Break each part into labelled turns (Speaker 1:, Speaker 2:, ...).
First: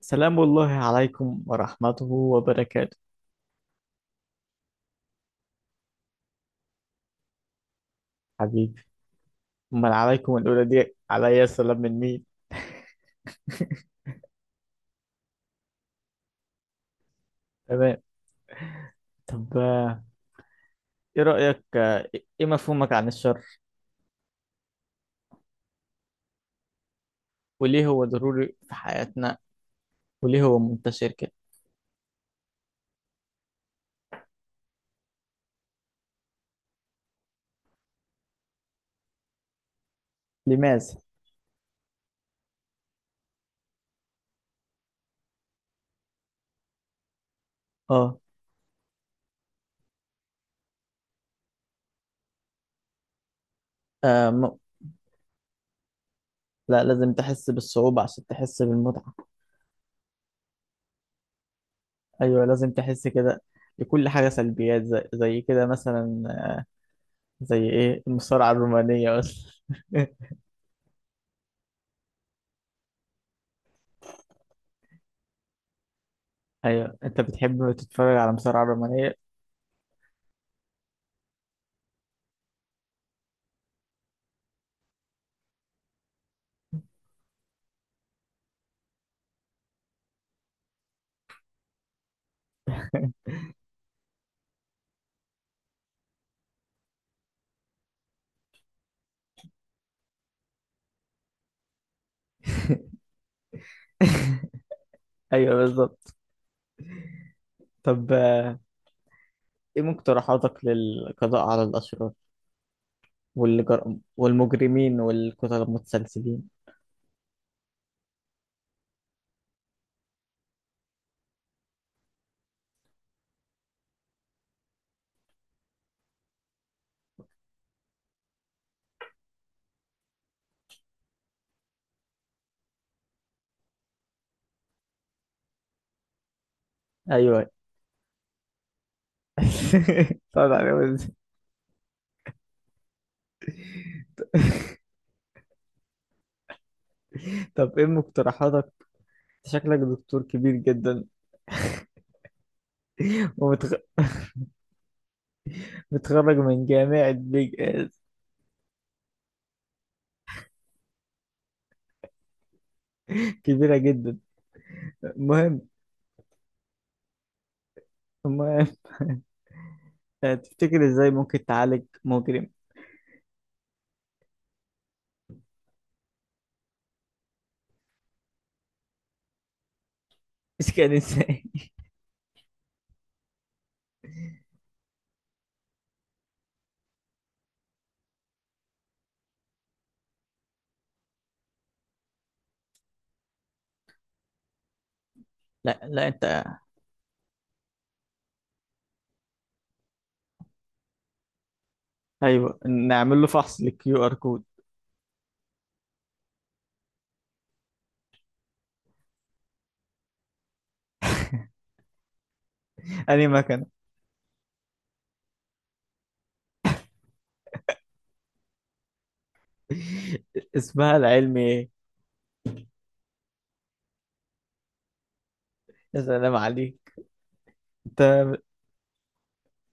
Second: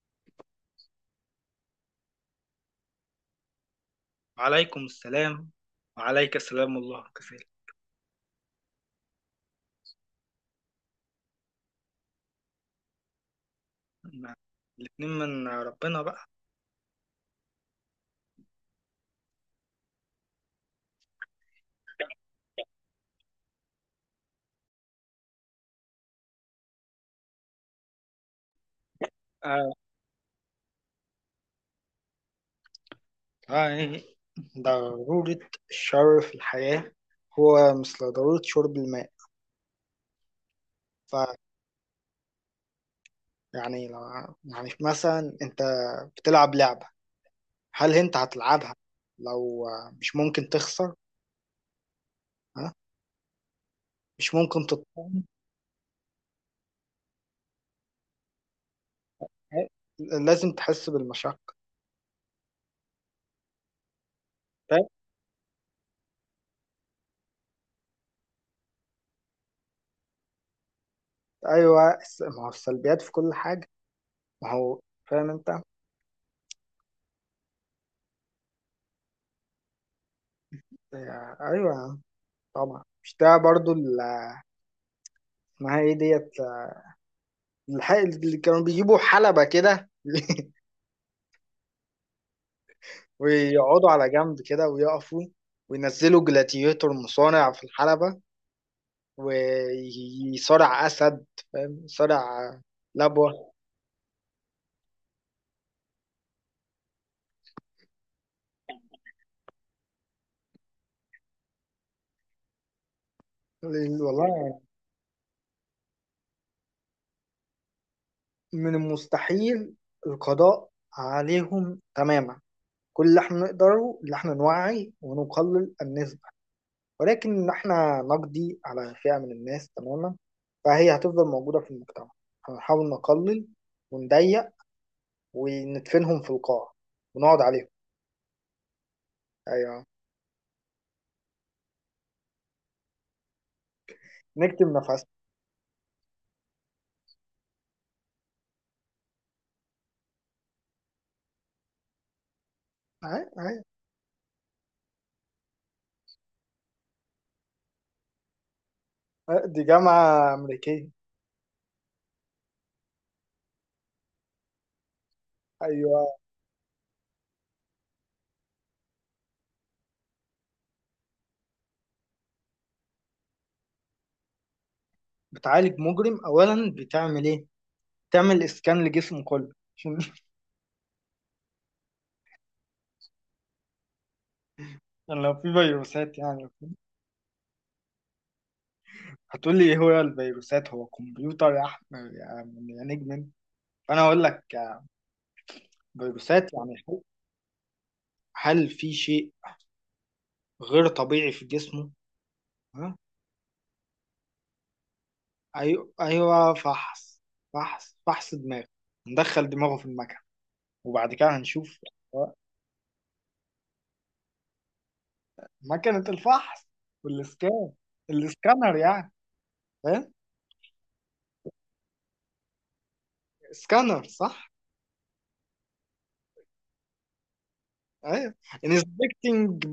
Speaker 1: سلام الله عليكم ورحمته وبركاته.
Speaker 2: وعليكم السلام. وعليك السلام، الله كفيل.
Speaker 1: حبيبي، أمال عليكم الأولى دي، عليا سلام من مين؟
Speaker 2: ما- الاتنين من ربنا بقى.
Speaker 1: تمام. طب، إيه رأيك؟ إيه مفهومك عن الشر؟ وليه هو ضروري في حياتنا؟
Speaker 2: آه.
Speaker 1: وليه هو منتشر كده؟
Speaker 2: آه. ضرورة الشر في الحياة هو مثل ضرورة شرب الماء.
Speaker 1: لماذا؟
Speaker 2: فيعني لو يعني مثلا انت بتلعب لعبة، هل انت
Speaker 1: آه.
Speaker 2: هتلعبها لو مش ممكن تخسر؟ ها،
Speaker 1: آه
Speaker 2: مش
Speaker 1: م...
Speaker 2: ممكن تطعم.
Speaker 1: لا، لازم تحس بالصعوبة عشان تحس بالمتعة.
Speaker 2: لازم تحس بالمشقة.
Speaker 1: أيوة، لازم تحس كده. لكل حاجة سلبيات،
Speaker 2: فاهم؟
Speaker 1: زي كده مثلا، زي إيه؟ المصارعة الرومانية بس.
Speaker 2: ايوه، ما هو السلبيات في كل حاجة. ما هو فاهم انت.
Speaker 1: أيوة، أنت بتحب تتفرج على مصارعة رومانية؟
Speaker 2: ايوه، طبعا. مش ده برضو اسمها ايه ديت الحق اللي كانوا بيجيبوا حلبة كده، ويقعدوا على جنب كده ويقفوا، وينزلوا جلاديتور مصارع في الحلبة، ويصارع أسد. فاهم؟ يصارع لبوة.
Speaker 1: أيوة بالظبط. طب، ايه مقترحاتك للقضاء على الأشرار
Speaker 2: والله يعني
Speaker 1: والمجرمين والقتلة المتسلسلين؟
Speaker 2: من المستحيل القضاء عليهم تماما. كل اللي احنا نقدره اللي احنا نوعي ونقلل النسبة، ولكن إن احنا نقضي على فئة من الناس تماما، فهي هتفضل موجودة في المجتمع. هنحاول نقلل ونضيق وندفنهم في القاع، ونقعد
Speaker 1: ايوه.
Speaker 2: عليهم. ايوه،
Speaker 1: طبعا، عليهم إزاي؟
Speaker 2: نكتم نفسنا.
Speaker 1: طب، ايه مقترحاتك؟ أنت شكلك دكتور كبير جدا،
Speaker 2: أي.
Speaker 1: ومتخرج من جامعة بيج اس
Speaker 2: دي جامعة أمريكية.
Speaker 1: كبيرة جدا. المهم.
Speaker 2: ايوه.
Speaker 1: المهم، تفتكر ازاي ممكن تعالج مجرم؟
Speaker 2: بتعالج مجرم اولا بتعمل ايه؟ تعمل اسكان لجسمه كله عشان.
Speaker 1: مش كده ازاي.
Speaker 2: لو في فيروسات يعني، هتقول لي: ايه هو الفيروسات؟ هو كمبيوتر يا احمد، يا نجم أنت. فانا اقول لك:
Speaker 1: لا لا، انت،
Speaker 2: فيروسات يعني، هل في شيء غير طبيعي في جسمه؟
Speaker 1: ايوه.
Speaker 2: ها.
Speaker 1: نعمل له فحص للكيو ار كود.
Speaker 2: ايوه ايوه، فحص، فحص فحص دماغ، ندخل دماغه في المكنه، وبعد كده هنشوف.
Speaker 1: انهي مكنة؟
Speaker 2: مكنه الفحص والاسكان، الاسكانر يعني. فاهم؟
Speaker 1: اسمها العلمي ايه؟
Speaker 2: سكانر، صح.
Speaker 1: يا سلام عليك. انت،
Speaker 2: ايوه، انسبكتنج،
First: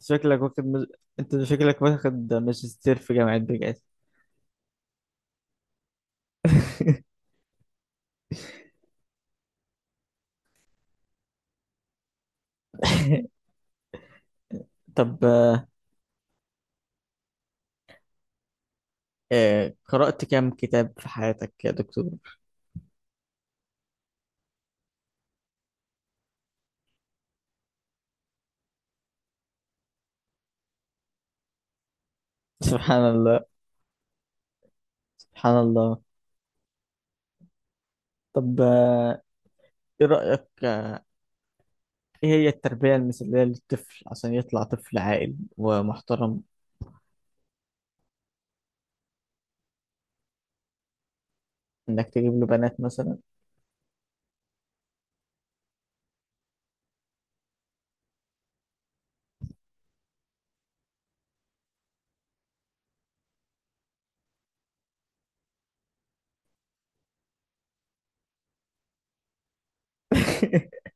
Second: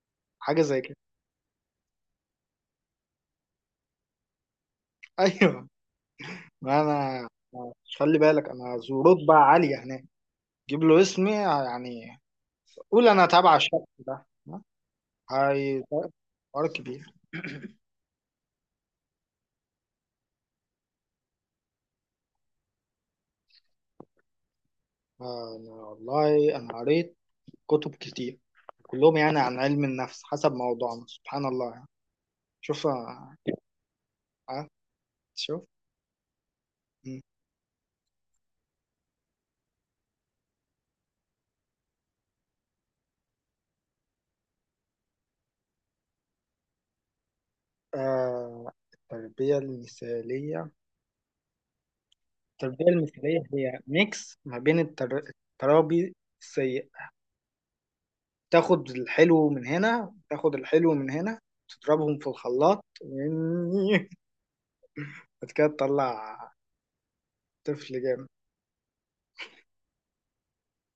Speaker 1: شكلك
Speaker 2: حاجه
Speaker 1: واخد
Speaker 2: زي
Speaker 1: مز...
Speaker 2: كده.
Speaker 1: انت شكلك واخد ماجستير في جامعة بجد.
Speaker 2: ايوه، ما انا خلي بالك انا ذو رتبه عاليه هناك. جيب له اسمي يعني، قول انا تابع الشخص ده. ها؟
Speaker 1: طب،
Speaker 2: هاي فرق كبير.
Speaker 1: قرأت كام كتاب في حياتك يا دكتور؟
Speaker 2: انا والله انا قريت كتب كتير، كلهم يعني عن علم النفس حسب موضوعنا، سبحان الله يعني. شوف،
Speaker 1: سبحان الله.
Speaker 2: آه،
Speaker 1: سبحان
Speaker 2: شوف.
Speaker 1: الله.
Speaker 2: مم.
Speaker 1: طب، ايه رأيك؟ ايه هي التربية المثالية للطفل عشان يطلع طفل عاقل ومحترم؟
Speaker 2: آه، التربية المثالية.
Speaker 1: انك تجيب له بنات
Speaker 2: التربية
Speaker 1: مثلا؟
Speaker 2: المثالية هي ميكس ما بين الترابي السيء. تاخد الحلو من هنا، تاخد الحلو من هنا، تضربهم في الخلاط، بعد كده تطلع طفل جامد.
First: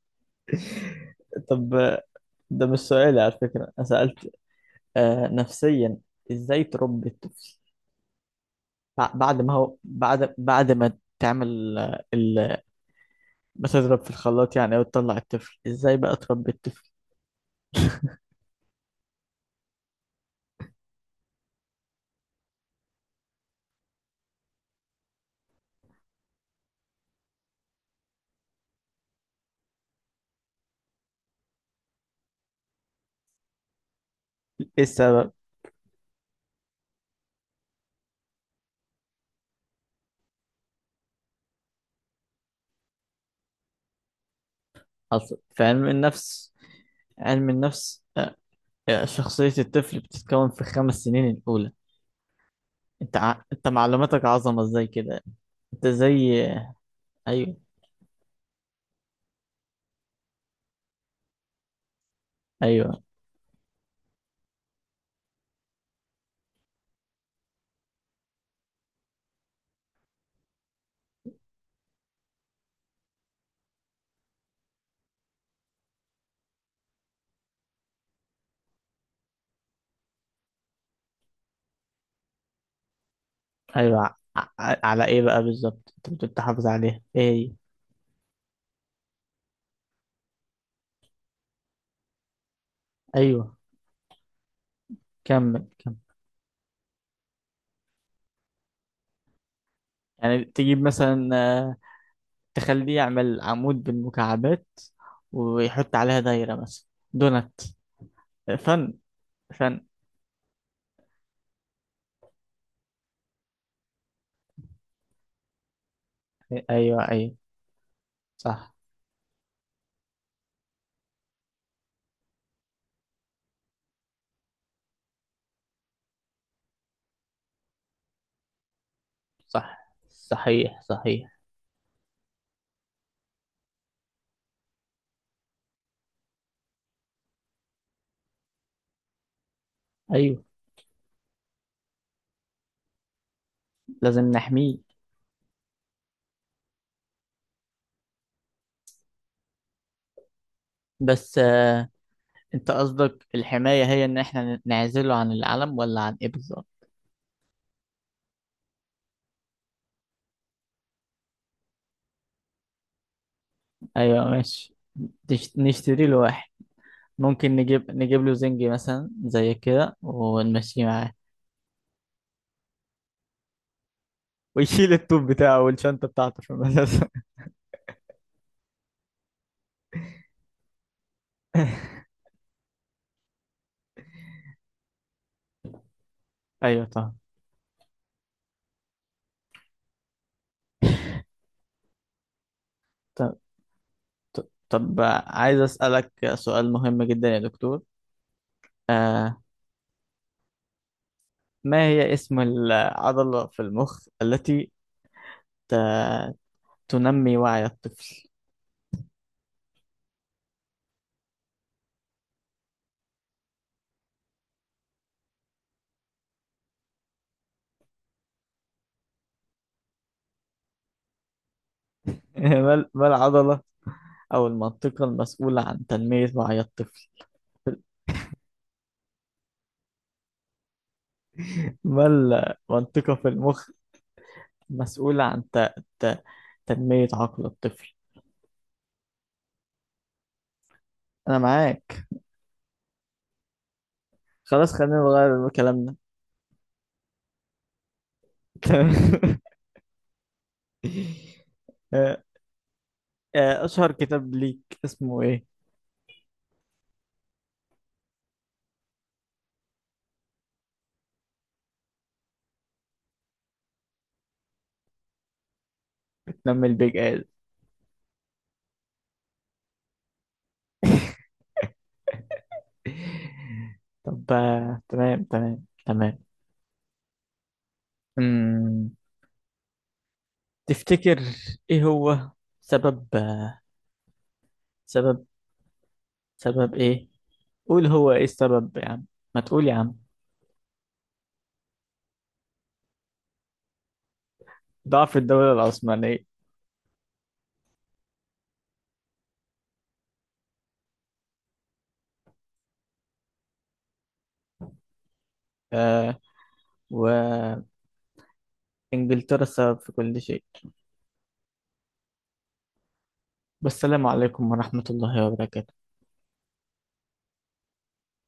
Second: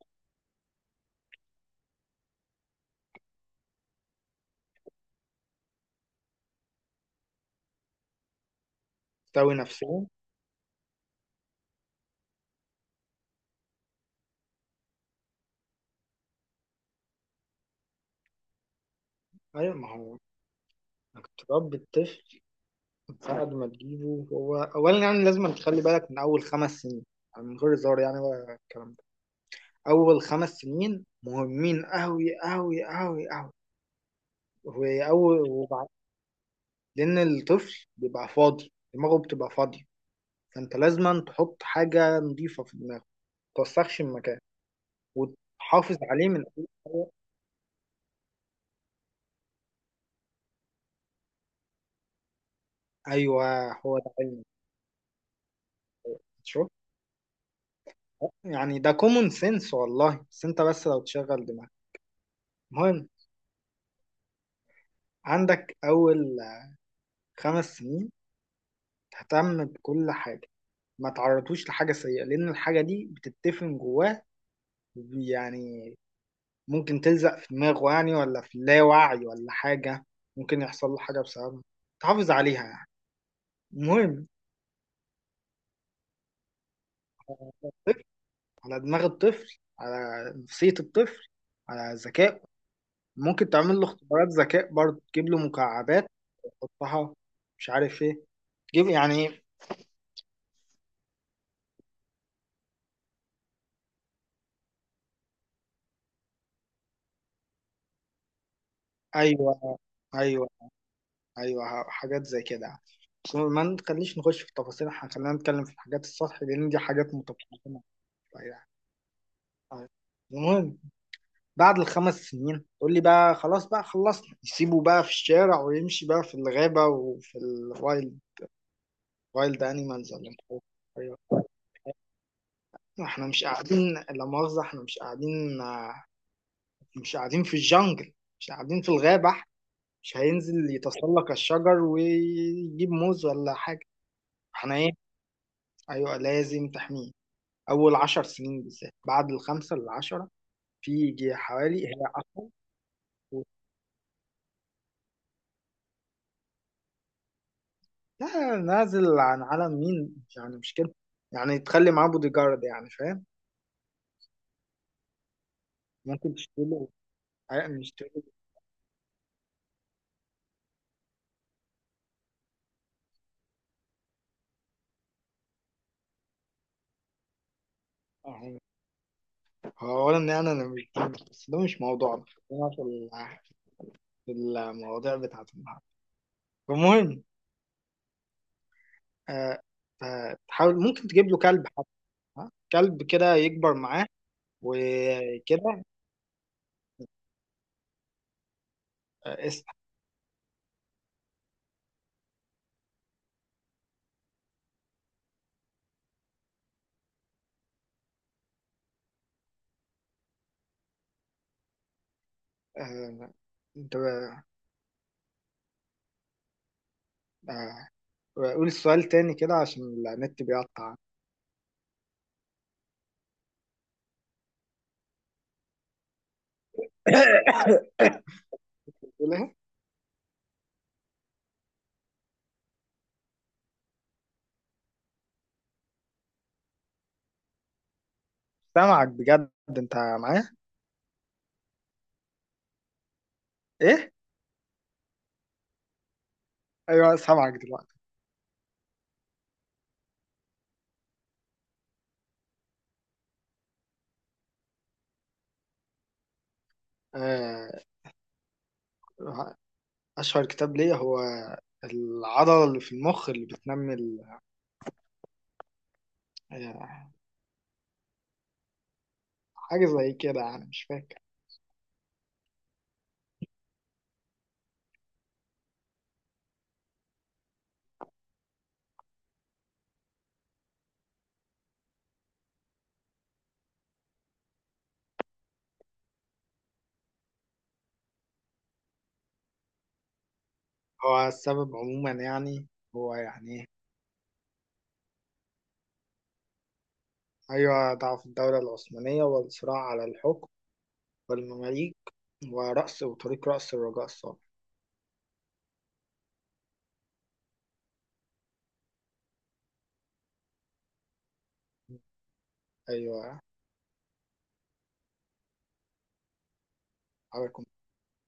Speaker 1: طب، ده مش سؤالي على فكرة. انا سألت نفسيا ازاي تربي الطفل؟ بعد ما
Speaker 2: تساوي
Speaker 1: هو،
Speaker 2: نفسهم.
Speaker 1: بعد ما تعمل بتضرب في الخلاط يعني، وتطلع الطفل ازاي بقى تربي الطفل؟
Speaker 2: ايوه، ما هو انك تربي الطفل بعد ما تجيبه، هو اولا يعني لازم تخلي بالك من اول 5 سنين. يعني من غير هزار يعني، ولا الكلام ده. اول 5 سنين مهمين قوي قوي قوي قوي.
Speaker 1: ايه السبب؟
Speaker 2: واول وبع- لان الطفل بيبقى فاضي، دماغه بتبقى فاضيه، فانت لازم تحط حاجه نظيفه في دماغه، ما توسخش المكان،
Speaker 1: حصل في علم
Speaker 2: وتحافظ عليه من
Speaker 1: النفس.
Speaker 2: أول-
Speaker 1: علم النفس. شخصية الطفل بتتكون في الخمس سنين الأولى. انت
Speaker 2: ايوه،
Speaker 1: انت
Speaker 2: هو ده
Speaker 1: معلوماتك
Speaker 2: علمي.
Speaker 1: عظمة ازاي كده؟ انت زي.
Speaker 2: شوف،
Speaker 1: ايوه
Speaker 2: يعني ده كومون سنس والله، بس انت بس لو تشغل دماغك.
Speaker 1: ايوه
Speaker 2: المهم، عندك اول 5 سنين تهتم بكل حاجة، ما تعرضوش لحاجة سيئة، لأن الحاجة دي بتتفن جواه يعني، ممكن تلزق في دماغه يعني، ولا في اللاوعي ولا حاجة، ممكن يحصل له حاجة بسببها. تحافظ عليها يعني.
Speaker 1: ايوه.
Speaker 2: المهم،
Speaker 1: على ايه بقى بالظبط انت بتقول تحافظ عليها؟ ايه
Speaker 2: على
Speaker 1: هي؟
Speaker 2: الطفل- على دماغ الطفل، على نفسية الطفل، على ذكائه. ممكن
Speaker 1: ايوه،
Speaker 2: تعمل له اختبارات ذكاء برضه، تجيب له
Speaker 1: كمل كمل.
Speaker 2: مكعبات، تحطها، مش عارف ايه تجيب يعني.
Speaker 1: يعني تجيب مثلا تخليه يعمل عمود بالمكعبات، ويحط عليها دايرة مثلا. دونت. فن.
Speaker 2: ايوه،
Speaker 1: فن.
Speaker 2: ايوه، ايوه، حاجات زي كده. ما نخليش نخش في تفاصيل، إحنا خلينا نتكلم في الحاجات السطح،
Speaker 1: ايوه.
Speaker 2: لان دي حاجات
Speaker 1: ايوه.
Speaker 2: متقدمه شوية.
Speaker 1: صح.
Speaker 2: طيب. المهم، بعد الـ5 سنين تقول لي بقى خلاص بقى خلصنا، يسيبه بقى في الشارع ويمشي بقى في الغابه وفي الوايلد، وايلد
Speaker 1: صح.
Speaker 2: انيمالز ولا مش عارف.
Speaker 1: صحيح
Speaker 2: ايوه،
Speaker 1: صحيح.
Speaker 2: احنا مش قاعدين، لا مؤاخذه احنا مش قاعدين، مش قاعدين في الجنجل، مش قاعدين في الغابه إحنا، مش
Speaker 1: ايوه،
Speaker 2: هينزل يتسلق الشجر ويجيب موز ولا حاجه.
Speaker 1: لازم
Speaker 2: احنا
Speaker 1: نحميه.
Speaker 2: ايه؟ ايوه، لازم تحميه. اول 10 سنين بالذات، بعد الـ5 للـ10، في يجي
Speaker 1: بس
Speaker 2: حوالي هي اصلا
Speaker 1: انت قصدك
Speaker 2: و-
Speaker 1: الحماية هي ان احنا نعزله عن العالم، ولا عن ايه بالظبط؟
Speaker 2: لا، نازل عن عالم مين يعني؟ مش كده، يعني تخلي معاه بودي جارد يعني. فاهم؟
Speaker 1: ايوه، ماشي. نشتري له
Speaker 2: ممكن
Speaker 1: واحد.
Speaker 2: تشتري له،
Speaker 1: ممكن
Speaker 2: حقيقة
Speaker 1: نجيب
Speaker 2: مش تشتري
Speaker 1: نجيب
Speaker 2: له.
Speaker 1: له زنجي مثلا زي كده، ونمشيه معاه، ويشيل التوب بتاعه والشنطة بتاعته في المدرسة.
Speaker 2: أهو. هو اولا يعني انا مش، بس ده مش موضوعنا. خلينا في المواضيع بتاعت النهارده.
Speaker 1: ايوه طبعا.
Speaker 2: المهم، آه، تحاول ممكن تجيب له كلب حتى. ها؟ كلب كده
Speaker 1: طب
Speaker 2: يكبر معاه
Speaker 1: طب طب، عايز
Speaker 2: وكده.
Speaker 1: اسالك سؤال مهم جدا يا دكتور.
Speaker 2: آه،
Speaker 1: آه.
Speaker 2: اسمع.
Speaker 1: ما هي اسم العضله في المخ التي آه، تنمي وعي الطفل؟
Speaker 2: آه، انت، آه، قول السؤال تاني كده عشان النت بيقطع.
Speaker 1: ما العضلة أو المنطقة المسؤولة عن تنمية وعي الطفل؟
Speaker 2: تقول ايه؟
Speaker 1: ما المنطقة في المخ مسؤولة عن ت... تنمية عقل الطفل؟
Speaker 2: سامعك بجد، انت معايا؟
Speaker 1: أنا معاك.
Speaker 2: ايه؟
Speaker 1: خلاص، خلينا نغير كلامنا.
Speaker 2: ايوه، سامعك دلوقتي.
Speaker 1: آه، أشهر كتاب ليك اسمه إيه؟
Speaker 2: آه، اشهر كتاب ليا هو العضله اللي في المخ اللي بتنمي
Speaker 1: تنمي البيج
Speaker 2: آه،
Speaker 1: آد.
Speaker 2: حاجه زي كده يعني، مش فاكر.
Speaker 1: طب، تمام تمام تمام. أمم، تفتكر إيه هو سبب سبب، سبب ايه؟ قول هو ايه السبب يا عم؟ ما تقول يا عم.
Speaker 2: هو السبب عموما يعني هو يعني إيه؟
Speaker 1: ضعف الدولة العثمانية.
Speaker 2: ايوه، ضعف الدوله العثمانيه، والصراع على الحكم، والمماليك، وطريق رأس الرجاء الصالح.
Speaker 1: آه، وإنجلترا السبب في كل شيء.
Speaker 2: ايوه،
Speaker 1: والسلام عليكم ورحمة الله وبركاته.
Speaker 2: حاجه.